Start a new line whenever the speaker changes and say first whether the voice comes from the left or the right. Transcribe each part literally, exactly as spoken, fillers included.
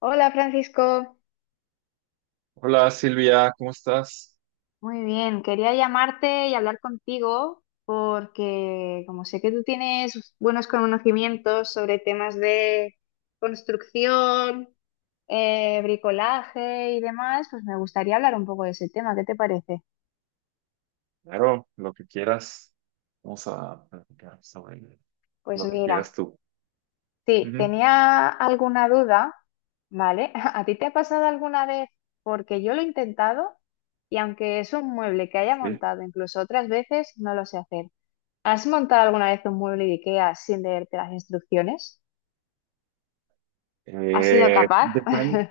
left: Hola, Francisco.
right: Hola Silvia, ¿cómo estás?
left: Muy bien, quería llamarte y hablar contigo porque como sé que tú tienes buenos conocimientos sobre temas de construcción, eh, bricolaje y demás, pues me gustaría hablar un poco de ese tema. ¿Qué te parece?
right: Claro, lo que quieras. Vamos a platicar sobre
left: Pues
right: lo que quieras
left: mira,
right: tú.
left: sí,
right: Ujú.
left: tenía alguna duda, ¿vale? ¿A ti te ha pasado alguna vez? Porque yo lo he intentado y aunque es un mueble que haya
right: Sí.
left: montado incluso otras veces, no lo sé hacer. ¿Has montado alguna vez un mueble de IKEA sin leerte las instrucciones? ¿Has sido
right: Eh,
left: capaz?
right: depen-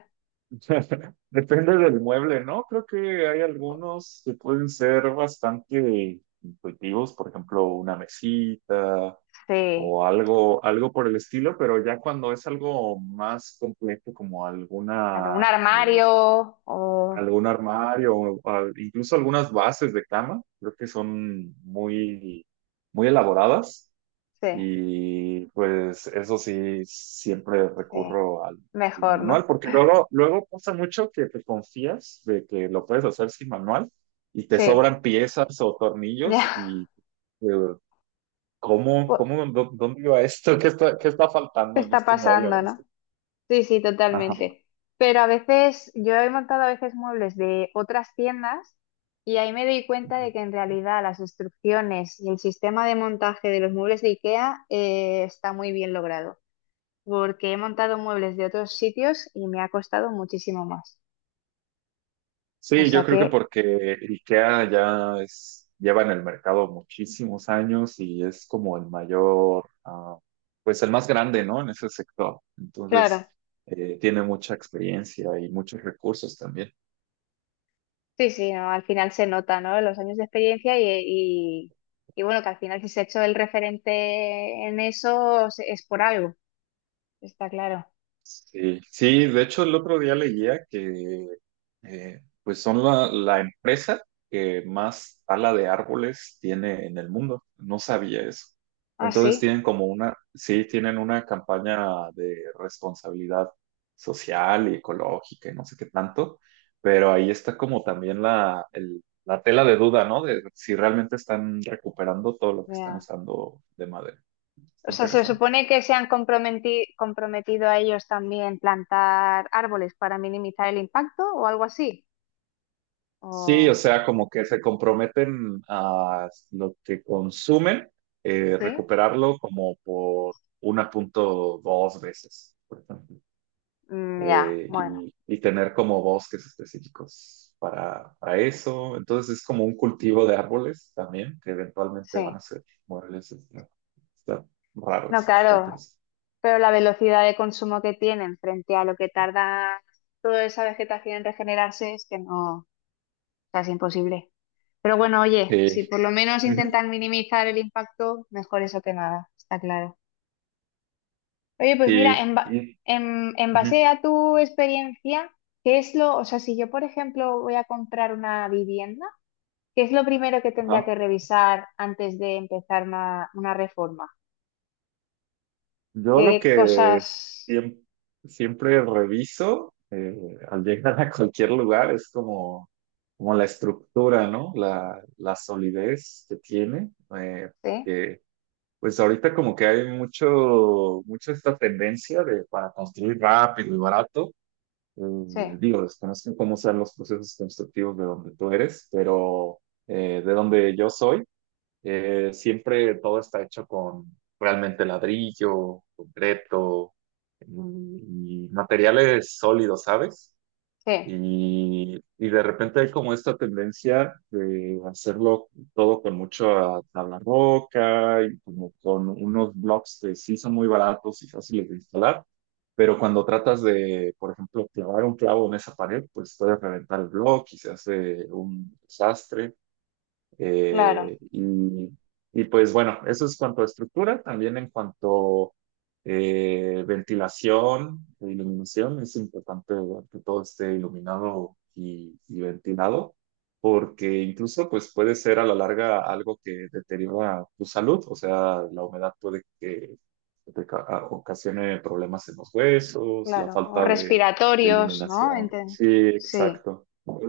right: Depende del mueble, ¿no? Creo que hay algunos que pueden ser bastante intuitivos, por ejemplo, una mesita
left: Sí,
right: o algo, algo por el estilo, pero ya cuando es algo más complejo como
left: claro, un
right: alguna eh,
left: armario o...
right: algún armario o al- incluso algunas bases de cama, creo que son muy, muy elaboradas
left: Sí,
right: y pues eso sí, siempre
left: sí,
right: recurro al, al
left: mejor,
right: manual
left: ¿no?
right: porque luego, luego pasa mucho que te confías de que lo puedes hacer sin manual y te
left: Sí,
right: sobran piezas o
left: ya.
right: tornillos y eh, ¿cómo,
left: bu-
right: cómo, dó- dónde iba esto? ¿Qué está, qué está faltando en
left: Está
right: este mueble o
left: pasando,
right: en este?
left: ¿no? Sí, sí,
right: Ajá.
left: totalmente. Pero a veces, yo he montado a veces muebles de otras tiendas y ahí me doy cuenta de que en realidad las instrucciones y el sistema de montaje de los muebles de IKEA eh, está muy bien logrado. Porque he montado muebles de otros sitios y me ha costado muchísimo más. O
right: Sí,
left: sea
right: yo creo
left: que,
right: que porque IKEA ya es, lleva en el mercado muchísimos años y es como el mayor, ah, pues el más grande, ¿no? En ese sector.
left: claro,
right: Entonces, eh, tiene mucha experiencia y muchos recursos también.
left: sí, sí, no, al final se nota, ¿no? Los años de experiencia y, y, y bueno, que al final si se ha hecho el referente en eso se- es por algo, está claro.
right: Sí, sí, de hecho el otro día leía que eh, pues son la, la empresa que más tala de árboles tiene en el mundo. No sabía eso.
left: Ah, sí,
right: Entonces tienen como una, sí, tienen una campaña de responsabilidad social y ecológica y no sé qué tanto, pero ahí está como también la, el- la tela de duda, ¿no? De si realmente están recuperando todo lo que están
left: ya.
right: usando de madera.
left: O
right: Está
left: sea, se
right: interesante.
left: supone que se han comprometi- comprometido a ellos también plantar árboles para minimizar el impacto o algo así.
right: Sí, o
left: O,
right: sea, como que se comprometen a lo que consumen, eh,
left: sí.
right: recuperarlo como por uno punto dos veces, por ejemplo.
left: Mm, ya,
right: Eh,
left: bueno,
right: y, y tener como bosques específicos para, para eso. Entonces es como un cultivo de árboles también, que eventualmente van
left: sí.
right: a ser muebles. Está, está raro
left: No,
right: eso, está
left: claro.
right: interesante.
left: Pero la velocidad de consumo que tienen frente a lo que tarda toda esa vegetación en regenerarse es que no, o sea, es imposible. Pero bueno, oye, si
right: Sí.
left: por lo menos
right: Ujú.
left: intentan minimizar el impacto, mejor eso que nada, está claro. Oye, pues mira,
right: Sí,
left: en, ba-
right: sí.
left: en, en base
right: Ujú.
left: a tu experiencia, ¿qué es lo, o sea, si yo, por ejemplo, voy a comprar una vivienda, ¿qué es lo primero que tendría
right: Ajá.
left: que revisar antes de empezar una, una reforma?
right: Yo lo
left: ¿Qué
right: que
left: cosas?
right: siem- siempre reviso eh, al llegar a cualquier lugar es como, como la estructura, ¿no? La, la solidez que tiene. eh,
left: Sí,
right: que, pues ahorita como que hay mucho, mucho esta tendencia de para construir rápido y barato.
left: sí,
right: Eh, digo, desconozco cómo sean los procesos constructivos de donde tú eres, pero eh, de donde yo soy eh, siempre todo está hecho con realmente ladrillo, concreto, mm, y materiales sólidos, ¿sabes?
left: sí,
right: Y, y de repente hay como esta tendencia de hacerlo todo con mucha tabla roca y como con unos blocks que sí son muy baratos y fáciles de instalar, pero cuando tratas de, por ejemplo, clavar un clavo en esa pared, pues puedes reventar el bloque y se hace un desastre.
left: claro.
right: Eh, y, y pues bueno, eso es cuanto a estructura, también en cuanto eh, ventilación e iluminación, es importante ver que todo esté iluminado y, y ventilado, porque incluso pues puede ser a la larga algo que deteriora tu salud, o sea, la humedad puede que te ca- a- ocasione problemas en los huesos, la
left: Claro, o
right: falta de, de
left: respiratorios, ¿no?
right: iluminación.
left: Ente-
right: Sí,
left: Sí,
right: exacto.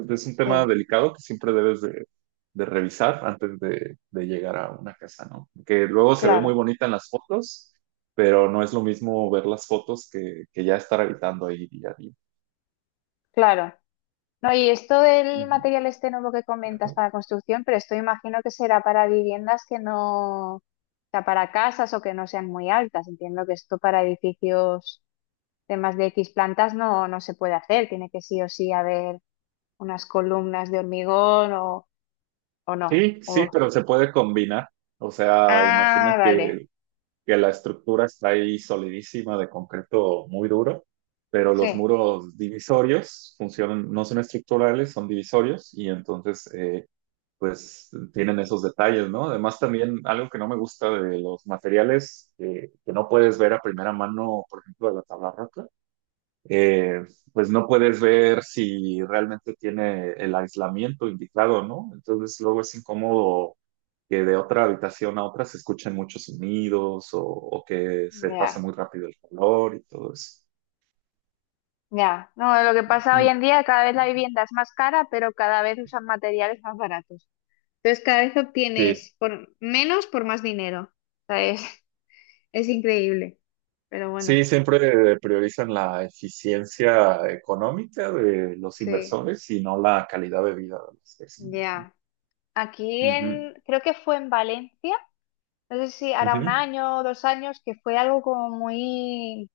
right: Es un tema
left: sí,
right: delicado que siempre debes de de revisar antes de, de llegar a una casa, ¿no? Que luego se ve muy
left: claro,
right: bonita en las fotos, pero no es lo mismo ver las fotos que, que ya estar habitando ahí día a día.
left: claro. No, y esto del
right: Ujú.
left: material este nuevo que comentas para construcción, pero esto imagino que será para viviendas que no, o sea, para casas o que no sean muy altas. Entiendo que esto para edificios de más de X plantas no, no se puede hacer. Tiene que sí o sí haber unas columnas de hormigón o, o no.
right: Sí, sí,
left: O...
right: pero se puede combinar. O sea,
left: Ah,
right: imagina
left: vale,
right: que, que la estructura está ahí solidísima de concreto muy duro, pero los
left: sí,
right: muros divisorios funcionan, no son estructurales, son divisorios y entonces eh, pues tienen esos detalles, ¿no? Además también algo que no me gusta de los materiales eh, que no puedes ver a primera mano, por ejemplo, de la tabla roca, eh, pues no puedes ver si realmente tiene el aislamiento indicado, ¿no? Entonces luego es incómodo que de otra habitación a otra se escuchen muchos sonidos o, o que se pase
left: ya.
right: muy rápido el calor y todo eso.
left: Ya, no, lo que pasa hoy
right: Ujú.
left: en día, cada vez la vivienda es más cara, pero cada vez usan materiales más baratos. Entonces, cada vez
right: Sí.
left: obtienes por menos por más dinero. O sea, es, es increíble. Pero bueno,
right: Sí, siempre priorizan la eficiencia económica de los
left: sí,
right: inversores y no la calidad de vida de los vecinos.
left: ya. Aquí
right: Ujú,
left: en, creo que fue en Valencia. No sé si hará un
right: ujú,
left: año, o dos años, que fue algo como muy,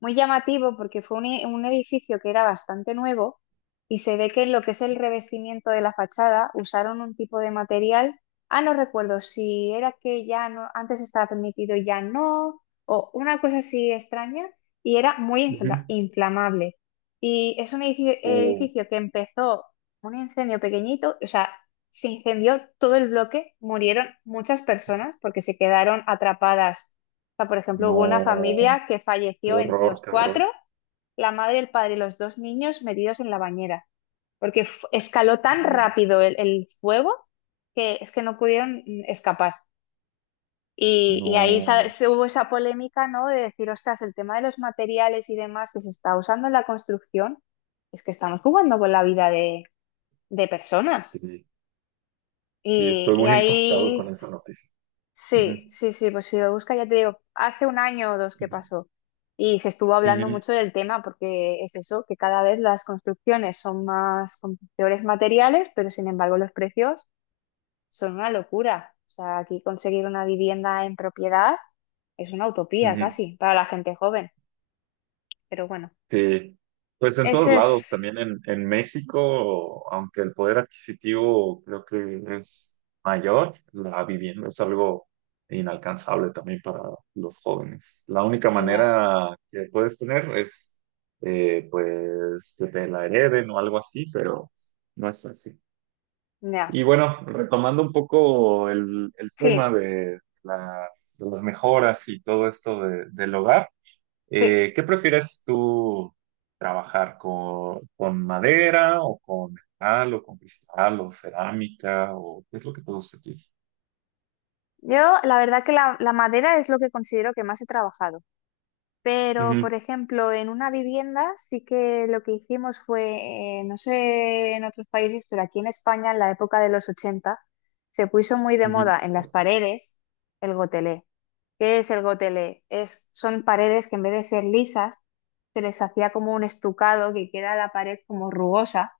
left: muy llamativo porque fue un, e- un edificio que era bastante nuevo y se ve que en lo que es el revestimiento de la fachada usaron un tipo de material. Ah, no recuerdo si era que ya no, antes estaba permitido, y ya no, o una cosa así extraña, y era muy
right: ujú.
left: infla- inflamable. Y es un edificio,
right: Oh,
left: edificio que empezó un incendio pequeñito, o sea, se incendió todo el bloque, murieron muchas personas porque se quedaron atrapadas. O sea, por ejemplo, hubo una
right: no,
left: familia que
right: qué
left: falleció en
right: horror,
left: los
right: qué horror.
left: cuatro, la madre, el padre y los dos niños metidos en la bañera, porque f- escaló tan
right: Oh,
left: rápido el, el fuego que es que no pudieron mm, escapar. Y, y ahí sa-
right: no,
left: se hubo esa polémica, ¿no? De decir, ostras, el tema de los materiales y demás que se está usando en la construcción, es que estamos jugando con la vida de, de personas.
right: sí, sí,
left: Y,
right: estoy
left: y
right: muy impactado
left: ahí
right: con esa noticia. Ujú,
left: sí, sí, sí, pues si lo busca, ya te digo, hace un año o dos que
right: ujú,
left: pasó y se estuvo hablando
right: ujú,
left: mucho del tema porque es eso, que cada vez las construcciones son más con peores materiales, pero sin embargo los precios son una locura. O sea, aquí conseguir una vivienda en propiedad es una utopía
right: ujú.
left: casi para la gente joven, pero bueno,
right: Sí, pues en todos
left: ese
right: lados,
left: es...
right: también en, en México, aunque el poder adquisitivo creo que es mayor, la vivienda es algo inalcanzable también para los jóvenes. La única
left: Ya,
right: manera que puedes tener es, eh, pues, que te la hereden o algo así, pero no es así.
left: ya,
right: Y bueno, retomando un poco el, el tema
left: sí,
right: de, la- de las mejoras y todo esto de- del hogar.
left: sí.
right: Eh, ¿qué prefieres tú trabajar con, con madera o con metal o con cristal o cerámica o qué es lo que te gusta a ti?
left: Yo la verdad que la, la madera es lo que considero que más he trabajado. Pero,
right: Ujú,
left: por ejemplo, en una vivienda sí que lo que hicimos fue, eh, no sé en otros países, pero aquí en España en la época de los ochenta se puso muy de
right: ujú.
left: moda en las paredes el gotelé. ¿Qué es el gotelé? Es, son paredes que en vez de ser lisas se les hacía como un estucado que queda la pared como rugosa.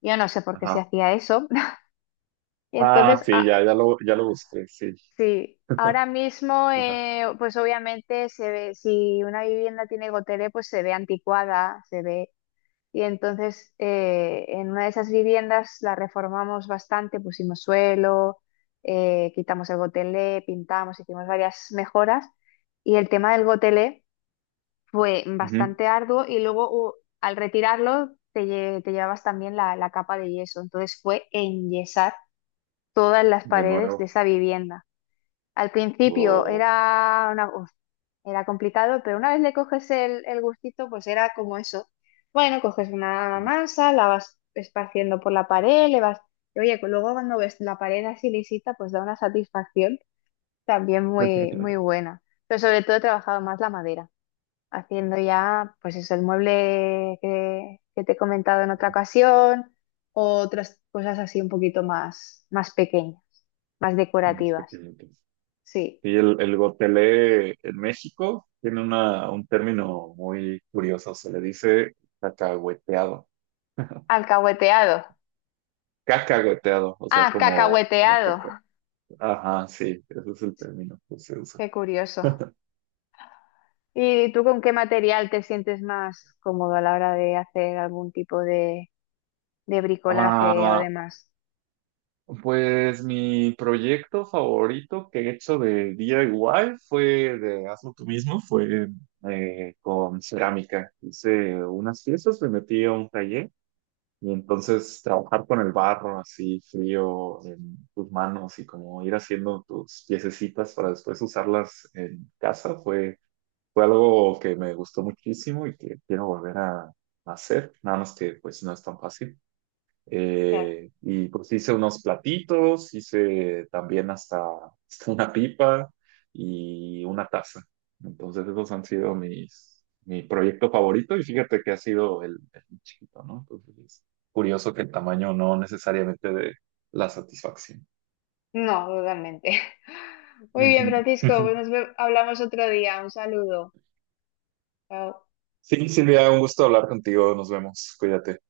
left: Yo no sé por qué se
right: Ajá.
left: hacía eso. Y
right: Ah,
left: entonces,
right: sí,
left: ah,
right: ya, ya lo, ya lo busqué, sí.
left: sí, ahora mismo,
right: Ajá.
left: eh, pues obviamente se ve, si una vivienda tiene gotelé, pues se ve anticuada, se ve, y entonces eh, en una de esas viviendas la reformamos bastante, pusimos suelo, eh, quitamos el gotelé, pintamos, hicimos varias mejoras. Y el tema del gotelé fue
right: Ujú.
left: bastante arduo y luego u- al retirarlo te, lle- te llevabas también la, la capa de yeso. Entonces fue enyesar todas las
right: De
left: paredes de
right: nuevo.
left: esa vivienda. Al principio
right: Wow.
left: era una, uf, era complicado, pero una vez le coges el, el gustito, pues era como eso. Bueno, coges una
right: Ujú.
left: masa, la vas esparciendo por la pared, le vas... Y oye, luego cuando ves la pared así lisita, pues da una satisfacción también muy, muy buena. Pero sobre todo he trabajado más la madera, haciendo ya, pues eso, el mueble que, que te he comentado en otra ocasión, o otras cosas así un poquito más, más pequeñas, más
right: Unos
left: decorativas.
right: pequeñitos.
left: Sí.
right: Y el, el gotelé en México tiene una, un término muy curioso, se le dice cacahueteado.
left: Alcahueteado.
right: Cascagoteado, o sea,
left: Ah,
right: como, como
left: cacahueteado.
right: caca. Ajá, sí, ese es el término que se usa.
left: Qué curioso. ¿Y tú con qué material te sientes más cómodo a la hora de hacer algún tipo de, de bricolaje o
right: Ah,
left: demás?
right: pues mi proyecto favorito que he hecho de D I Y fue de hazlo tú mismo, fue eh, con cerámica. Hice unas piezas, me metí a un taller y entonces trabajar con el barro así frío en tus manos y como ir haciendo tus piececitas para después usarlas en casa fue. Fue algo que me gustó muchísimo y que quiero volver a, a hacer, nada más que pues no es tan fácil.
left: Claro.
right: Eh, y pues hice unos platitos, hice también hasta, hasta una pipa y una taza. Entonces esos han sido mis, mi proyecto favorito y fíjate que ha sido el, el más chiquito, ¿no? Entonces es curioso que el tamaño no necesariamente de la satisfacción.
left: No, totalmente. Muy
right: Ujú.
left: bien, Francisco, pues nos ve- hablamos otro día. Un saludo. Chao.
right: Sí, Silvia, un gusto hablar contigo, nos vemos, cuídate.